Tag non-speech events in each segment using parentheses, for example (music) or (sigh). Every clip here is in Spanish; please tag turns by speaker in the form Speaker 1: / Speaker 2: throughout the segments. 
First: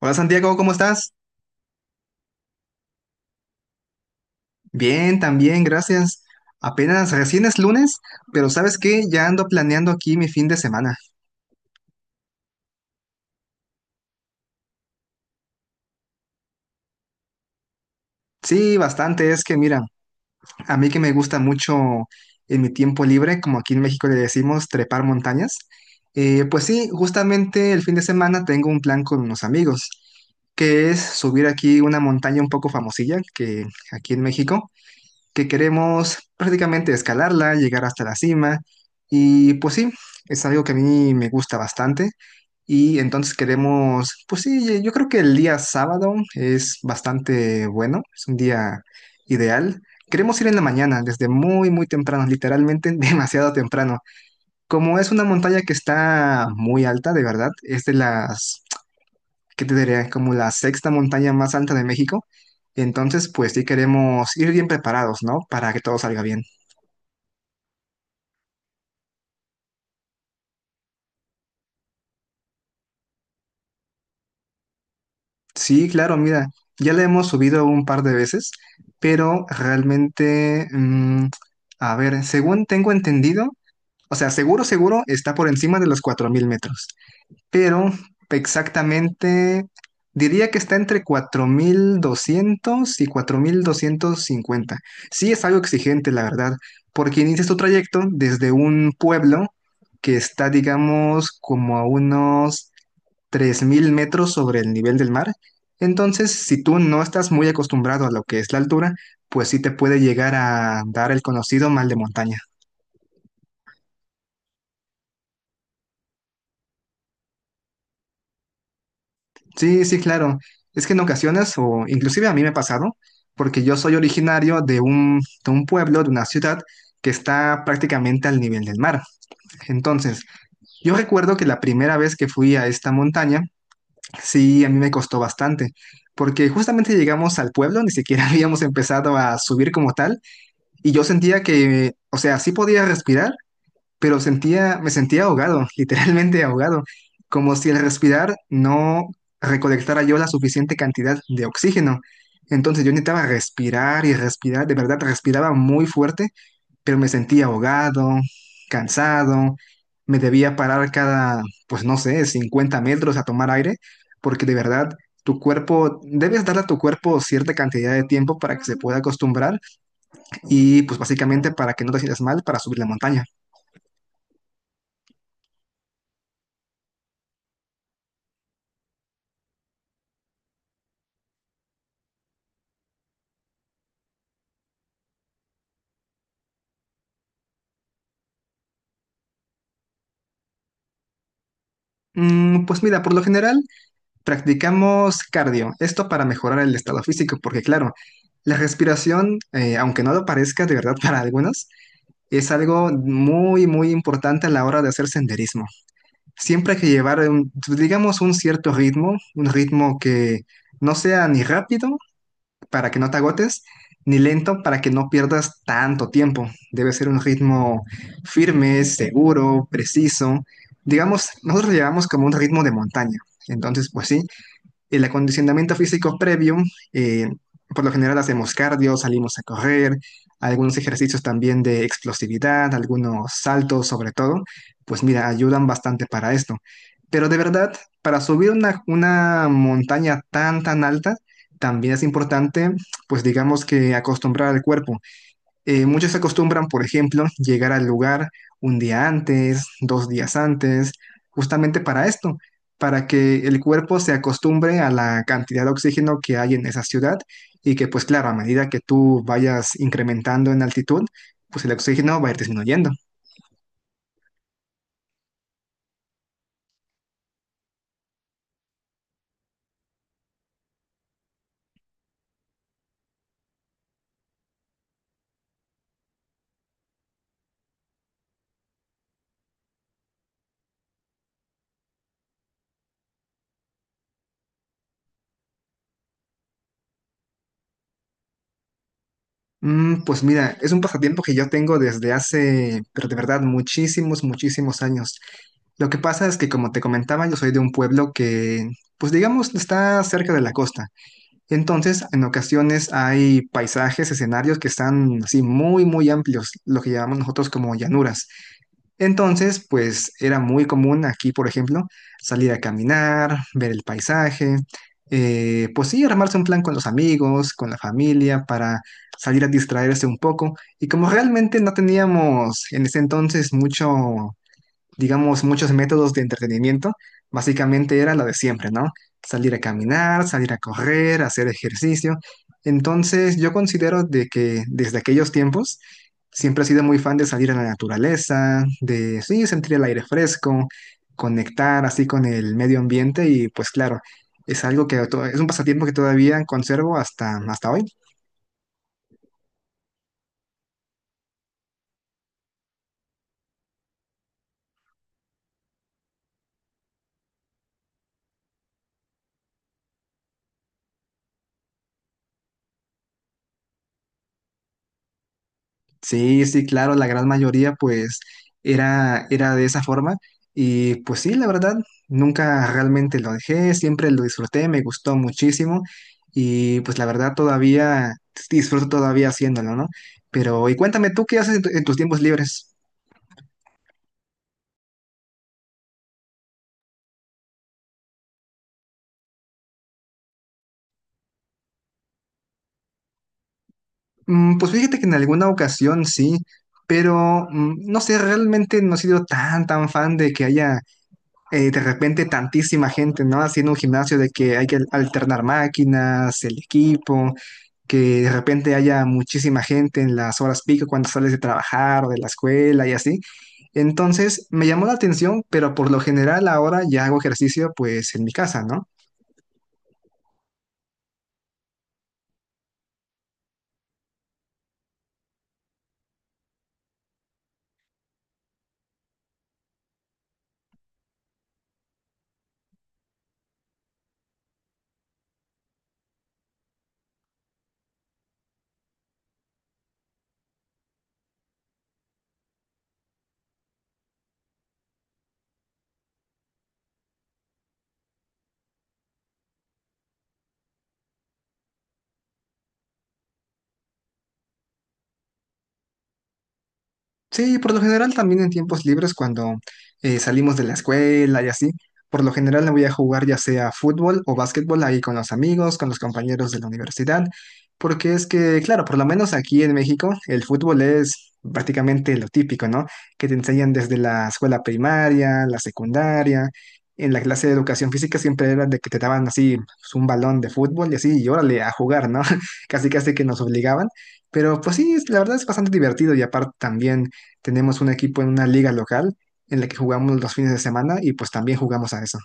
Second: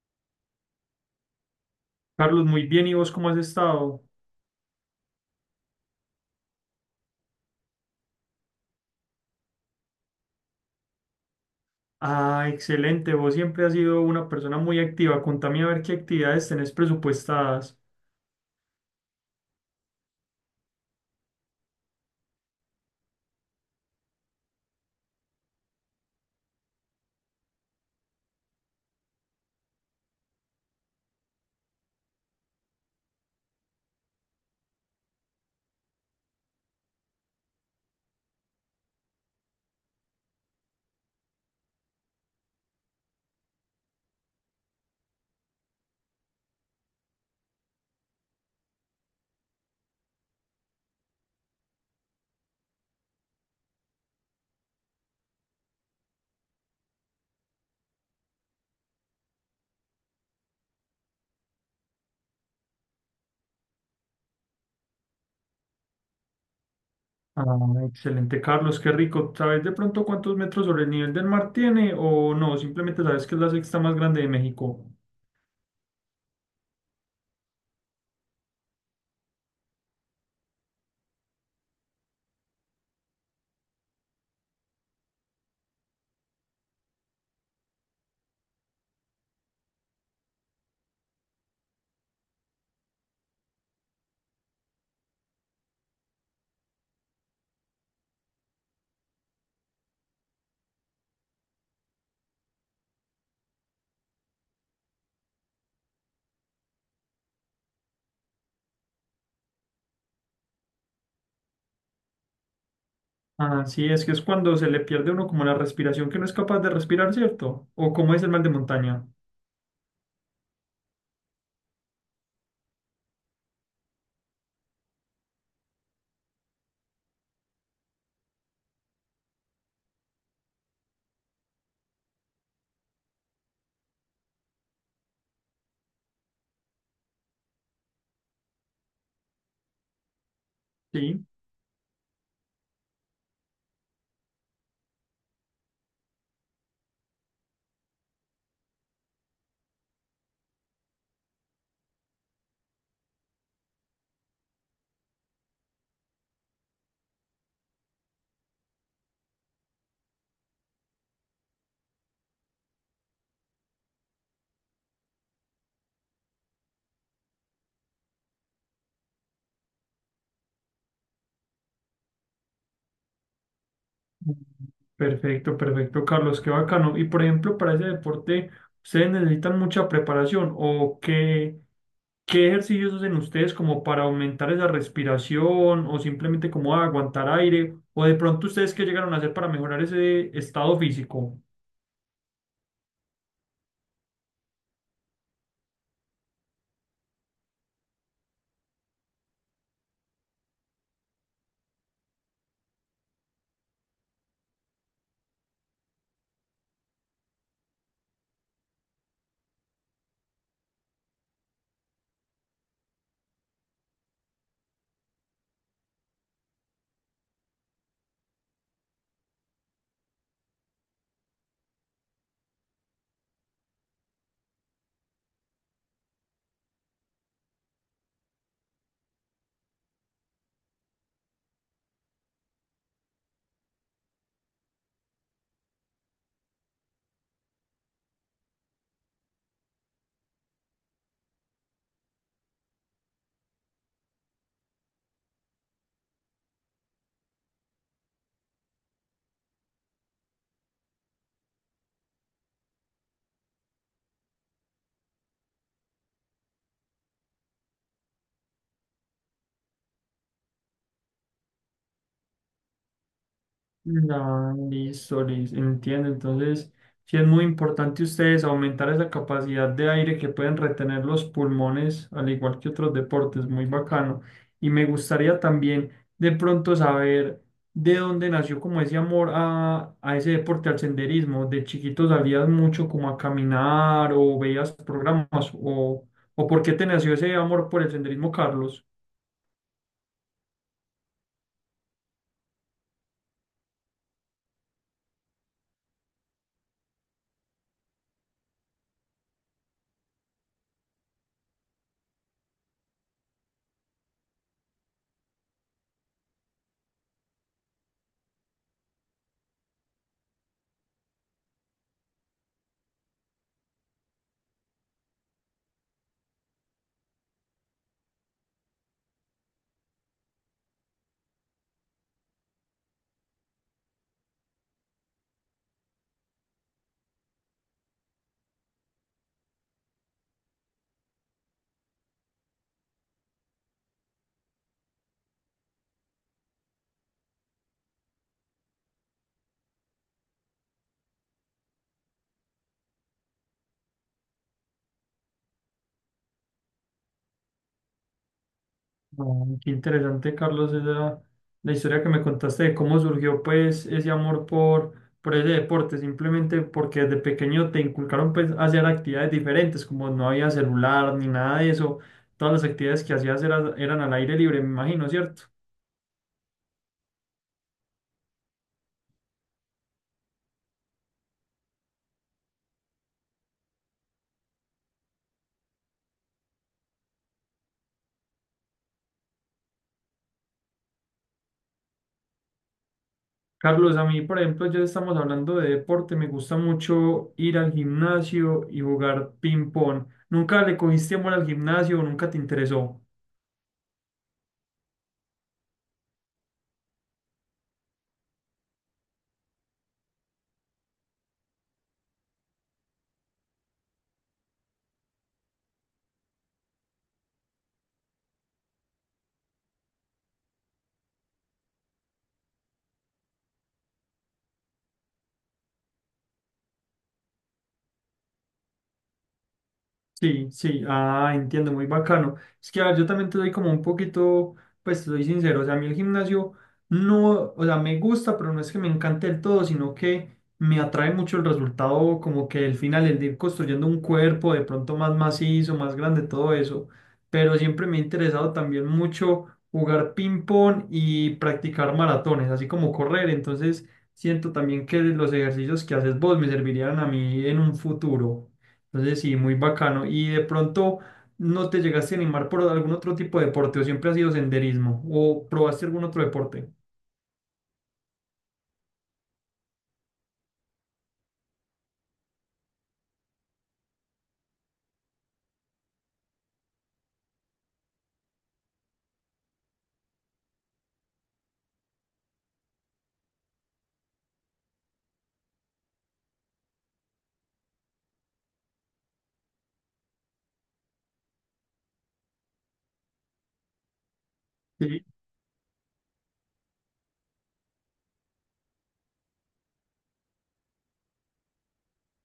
Speaker 1: Hola Santiago, ¿cómo estás?
Speaker 2: Carlos, muy bien. ¿Y vos cómo has estado?
Speaker 1: Bien, también, gracias. Apenas recién es lunes, pero ¿sabes qué? Ya ando planeando aquí mi fin de semana.
Speaker 2: Ah, excelente. Vos siempre has sido una persona muy activa. Contame a ver qué actividades tenés presupuestadas.
Speaker 1: Sí, bastante, es que mira, a mí que me gusta mucho en mi tiempo libre, como aquí en México le decimos trepar montañas, pues sí, justamente el fin de semana tengo un plan con unos amigos, que es subir aquí una montaña un poco famosilla, que aquí en México. Que queremos prácticamente escalarla, llegar hasta la cima. Y pues sí, es algo que a mí me gusta bastante. Y entonces queremos, pues sí, yo creo que el día sábado es bastante bueno, es un día ideal. Queremos ir en la mañana, desde muy temprano, literalmente (laughs) demasiado temprano. Como es una montaña que está muy alta, de verdad, es de las que te diré? Como la sexta montaña más alta de México. Entonces, pues sí queremos ir bien preparados, ¿no? Para que todo salga bien.
Speaker 2: Ah, excelente, Carlos, qué rico. ¿Sabes de pronto cuántos metros sobre el nivel del mar tiene o no? Simplemente sabes que es la sexta más grande de México.
Speaker 1: Sí, claro, mira, ya la hemos subido un par de veces, pero realmente, a ver, según tengo entendido, o sea, seguro está por encima de los 4000 metros. Pero exactamente diría que está entre 4200 y 4250. Sí es algo exigente, la verdad, porque inicias tu trayecto desde un pueblo que está, digamos, como a unos 3000 metros sobre el nivel del mar. Entonces, si tú no estás muy acostumbrado a lo que es la altura, pues sí te puede llegar a dar el conocido mal de montaña.
Speaker 2: Ah, sí, es que es cuando se le pierde a uno como la respiración que no es capaz de respirar, ¿cierto? ¿O cómo es el mal de montaña?
Speaker 1: Sí, sí, claro. Es que en ocasiones, o inclusive a mí me ha pasado, porque yo soy originario de un pueblo, de una ciudad que está prácticamente al nivel del mar. Entonces, yo recuerdo que la primera vez que fui a esta montaña, sí, a mí me costó bastante, porque justamente llegamos al pueblo, ni siquiera (laughs) habíamos empezado a subir como tal, y yo
Speaker 2: Sí.
Speaker 1: sentía que, o sea, sí podía respirar, pero me sentía ahogado, (laughs) literalmente ahogado, como si al respirar no recolectara yo la suficiente cantidad de oxígeno. Entonces yo necesitaba respirar y respirar, de verdad respiraba muy fuerte, pero me sentía ahogado, cansado, me debía parar cada, pues no sé, 50 metros a tomar aire, porque de verdad tu cuerpo, debes darle a tu cuerpo cierta cantidad de tiempo para que se pueda acostumbrar y pues básicamente para que no te sientas mal para subir la montaña.
Speaker 2: Perfecto, perfecto, Carlos, qué bacano. Y por ejemplo, para ese deporte, ¿ustedes necesitan mucha preparación o qué? ¿Qué ejercicios hacen ustedes como para aumentar esa respiración o simplemente como aguantar aire? ¿O de pronto ustedes qué llegaron a hacer para mejorar ese estado físico?
Speaker 1: Pues mira, por lo general practicamos cardio, esto para mejorar el estado físico, porque claro, la respiración, aunque no lo parezca de verdad (laughs) para algunos, es algo muy importante a la hora de hacer senderismo. Siempre hay que llevar, digamos, un cierto ritmo, un ritmo que no sea ni rápido para que no te agotes, ni lento para que no pierdas tanto tiempo. Debe ser un ritmo firme, seguro, preciso. Digamos, nosotros lo llevamos como un ritmo de montaña. Entonces, pues sí, el acondicionamiento físico previo, eh, por lo general hacemos cardio, salimos a correr, algunos ejercicios también de explosividad, algunos saltos sobre todo, pues mira, ayudan bastante para esto. Pero de verdad, para subir una montaña tan alta, también es importante, pues digamos que acostumbrar al cuerpo. Muchos acostumbran, por ejemplo, llegar al lugar un día antes, dos días antes, justamente para esto, para que el cuerpo se acostumbre a la cantidad de oxígeno que hay en esa ciudad y que, pues claro, a medida que tú vayas incrementando en altitud, pues el oxígeno va a ir disminuyendo.
Speaker 2: No, listo, listo, entiendo. Entonces, sí es muy importante ustedes aumentar esa capacidad de aire que pueden retener los pulmones, al igual que otros deportes, muy bacano. Y me gustaría también de pronto saber de dónde nació como ese amor a ese deporte, al senderismo. ¿De chiquito salías mucho como a caminar o veías programas o, o por qué te nació ese amor por el senderismo, Carlos?
Speaker 1: Pues mira, es un pasatiempo que yo tengo desde hace, pero de verdad, muchísimos años. Lo que pasa es que, como te comentaba, yo soy de un pueblo que, pues digamos, está cerca de la costa. Entonces, en ocasiones hay paisajes, escenarios que están así muy amplios, lo que llamamos nosotros como llanuras. Entonces, pues era muy común aquí, por ejemplo, salir a caminar, ver el paisaje, pues sí, armarse un plan con los amigos, con la familia, para salir a distraerse un poco. Y como realmente no teníamos en ese entonces mucho digamos, muchos métodos de entretenimiento, básicamente era lo de siempre, ¿no? Salir a caminar, salir a correr, hacer ejercicio. Entonces, yo considero de que desde aquellos tiempos siempre he sido muy fan de salir a la naturaleza, de sí, sentir el aire fresco, conectar así con el medio ambiente y pues claro, es algo que es un pasatiempo que todavía conservo hasta hoy.
Speaker 2: Oh, qué interesante, Carlos, la historia que me contaste de cómo surgió pues ese amor por ese deporte, simplemente porque desde pequeño te inculcaron pues a hacer actividades diferentes, como no había celular ni nada de eso, todas las actividades que hacías eran al aire libre, me imagino, ¿cierto?
Speaker 1: Sí, sí, claro, la gran mayoría pues era de esa forma y pues sí, la verdad, nunca realmente lo dejé, siempre lo disfruté, me gustó muchísimo y pues la verdad todavía disfruto todavía haciéndolo, ¿no? Pero y cuéntame tú qué haces en, en tus tiempos libres.
Speaker 2: Carlos, a mí, por ejemplo, ya estamos hablando de deporte, me gusta mucho ir al gimnasio y jugar ping pong. ¿Nunca le cogiste amor al gimnasio o nunca te interesó?
Speaker 1: Pues fíjate que en alguna ocasión sí, pero no sé, realmente no he sido tan fan de que haya de repente tantísima gente, ¿no? Haciendo un gimnasio de que hay que alternar máquinas, el equipo, que de repente haya muchísima gente en las horas pico cuando sales de trabajar o de la escuela y así. Entonces me llamó la atención, pero por lo general ahora ya hago ejercicio pues en mi casa, ¿no?
Speaker 2: Sí, sí, ah, entiendo, muy bacano. Es que a ver, yo también te doy como un poquito, pues te doy sincero, o sea, a mí el gimnasio no, o sea, me gusta, pero no es que me encante del todo, sino que me atrae mucho el resultado, como que el final, el de ir construyendo un cuerpo de pronto más macizo, más grande, todo eso. Pero siempre me ha interesado también mucho jugar ping-pong y practicar maratones, así como correr. Entonces, siento también que los ejercicios que haces vos me servirían a mí en un futuro. Entonces sí, muy bacano. ¿Y de pronto no te llegaste a animar por algún otro tipo de deporte o siempre ha sido senderismo o probaste algún otro deporte?
Speaker 1: Sí, por lo general también en tiempos libres cuando salimos de la escuela y así, por lo general me voy a jugar ya sea fútbol o básquetbol ahí con los amigos, con los compañeros de la universidad, porque es que, claro, por lo menos aquí en México el fútbol es prácticamente lo típico, ¿no? Que te enseñan desde la escuela primaria, la secundaria, en la clase de educación física siempre era de que te daban así pues, un balón de fútbol y así, y órale, a jugar, ¿no? (laughs) Casi casi que nos obligaban, pero pues sí,
Speaker 2: Sí.
Speaker 1: la verdad es bastante divertido y aparte también... Tenemos un equipo en una liga local en la que jugamos los fines de semana y pues también jugamos a eso.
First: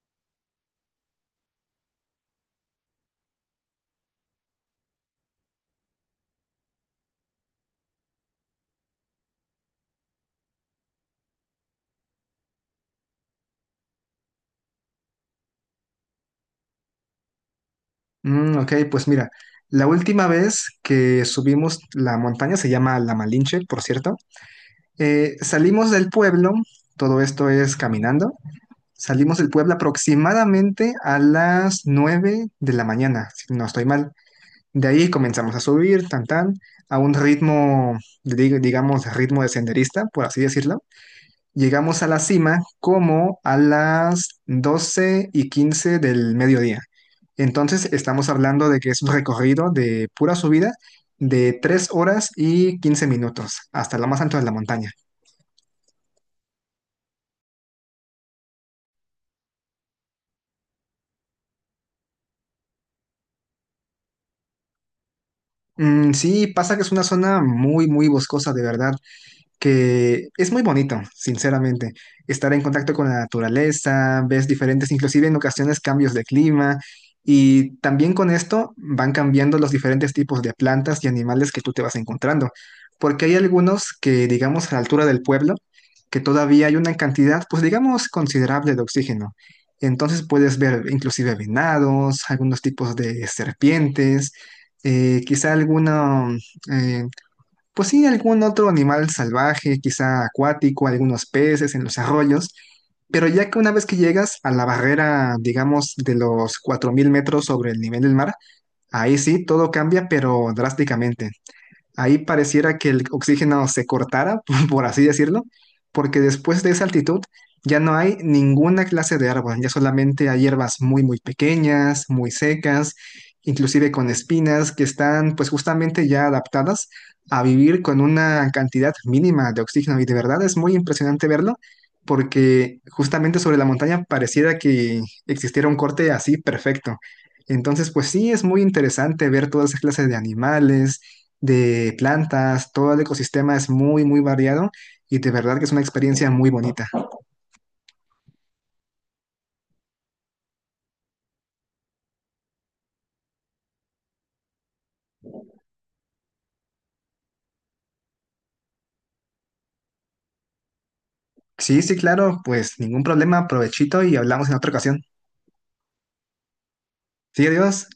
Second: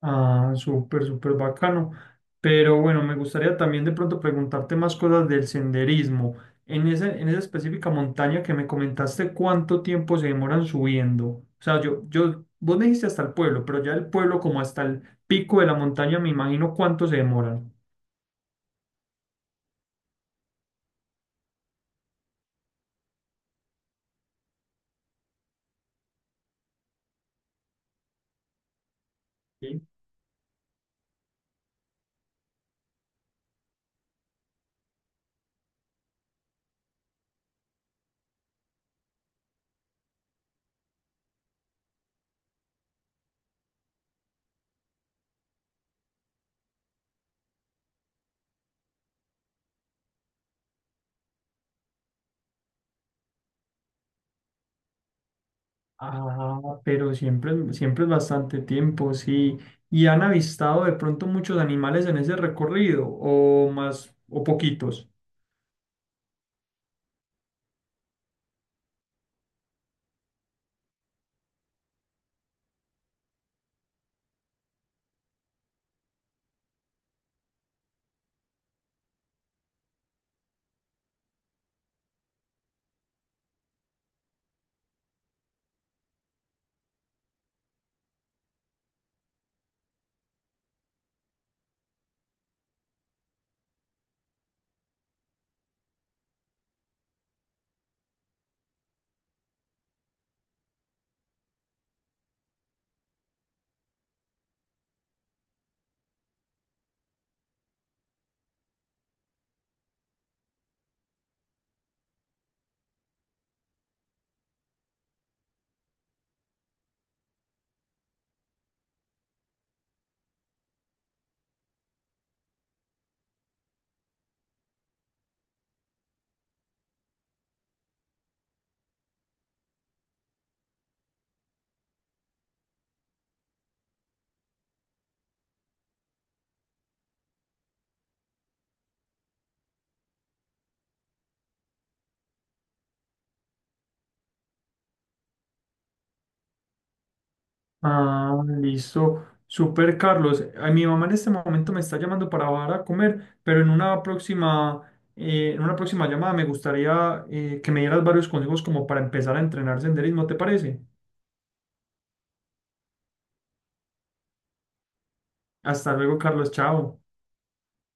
Speaker 2: Ah, súper, súper bacano. Pero bueno, me gustaría también de pronto preguntarte más cosas del senderismo. En esa específica montaña que me comentaste, ¿cuánto tiempo se demoran subiendo? O sea, vos me dijiste hasta el pueblo, pero ya el pueblo como hasta el pico de la montaña, me imagino cuánto se demoran.
Speaker 1: Ok, pues mira, la última vez que subimos la montaña, se llama La Malinche, por cierto, salimos del pueblo, todo esto es caminando, salimos del pueblo aproximadamente a las 9 de la mañana, si no estoy mal. De ahí comenzamos a subir, a un ritmo, digamos, ritmo de senderista, por así decirlo. Llegamos a la cima como a las 12:15 del mediodía. Entonces estamos hablando de que es un recorrido de pura subida de 3 horas y 15 minutos hasta lo más alto de la montaña.
Speaker 2: Ah, pero siempre, siempre es bastante tiempo, sí. ¿Y han avistado de pronto muchos animales en ese recorrido o más o poquitos?
Speaker 1: Sí, pasa que es una zona muy boscosa, de verdad. Que es muy bonito, sinceramente, estar en contacto con la naturaleza, ves diferentes, inclusive en ocasiones cambios de clima, y también con esto van cambiando los diferentes tipos de plantas y animales que tú te vas encontrando, porque hay algunos que, digamos, a la altura del pueblo, que todavía hay una cantidad, pues digamos, considerable de oxígeno. Entonces puedes ver inclusive venados, algunos tipos de serpientes, quizá alguna pues sí, algún otro animal salvaje, quizá acuático, algunos peces en los arroyos, pero ya que una vez que llegas a la barrera, digamos, de los 4000 metros sobre el nivel del mar, ahí sí todo cambia, pero drásticamente. Ahí pareciera que el oxígeno se cortara, (laughs) por así decirlo, porque después de esa altitud ya no hay ninguna clase de árbol, ya solamente hay hierbas muy pequeñas, muy secas, inclusive con espinas que están pues justamente ya adaptadas a vivir con una cantidad mínima de oxígeno y de verdad es muy impresionante verlo porque justamente sobre la montaña pareciera que existiera un corte así perfecto. Entonces, pues sí, es muy interesante ver todas esas clases de animales, de plantas, todo el ecosistema es muy variado y de verdad que es una experiencia muy bonita.
Speaker 2: Ah, listo. Super Carlos. Ay, mi mamá en este momento me está llamando para bajar a comer, pero en una próxima llamada me gustaría que me dieras varios consejos como para empezar a entrenar senderismo, ¿te parece?
Speaker 1: Sí, sí, claro, pues ningún problema, provechito y hablamos en otra ocasión.
Speaker 2: Hasta luego, Carlos. Chao.
Speaker 1: Sí, adiós.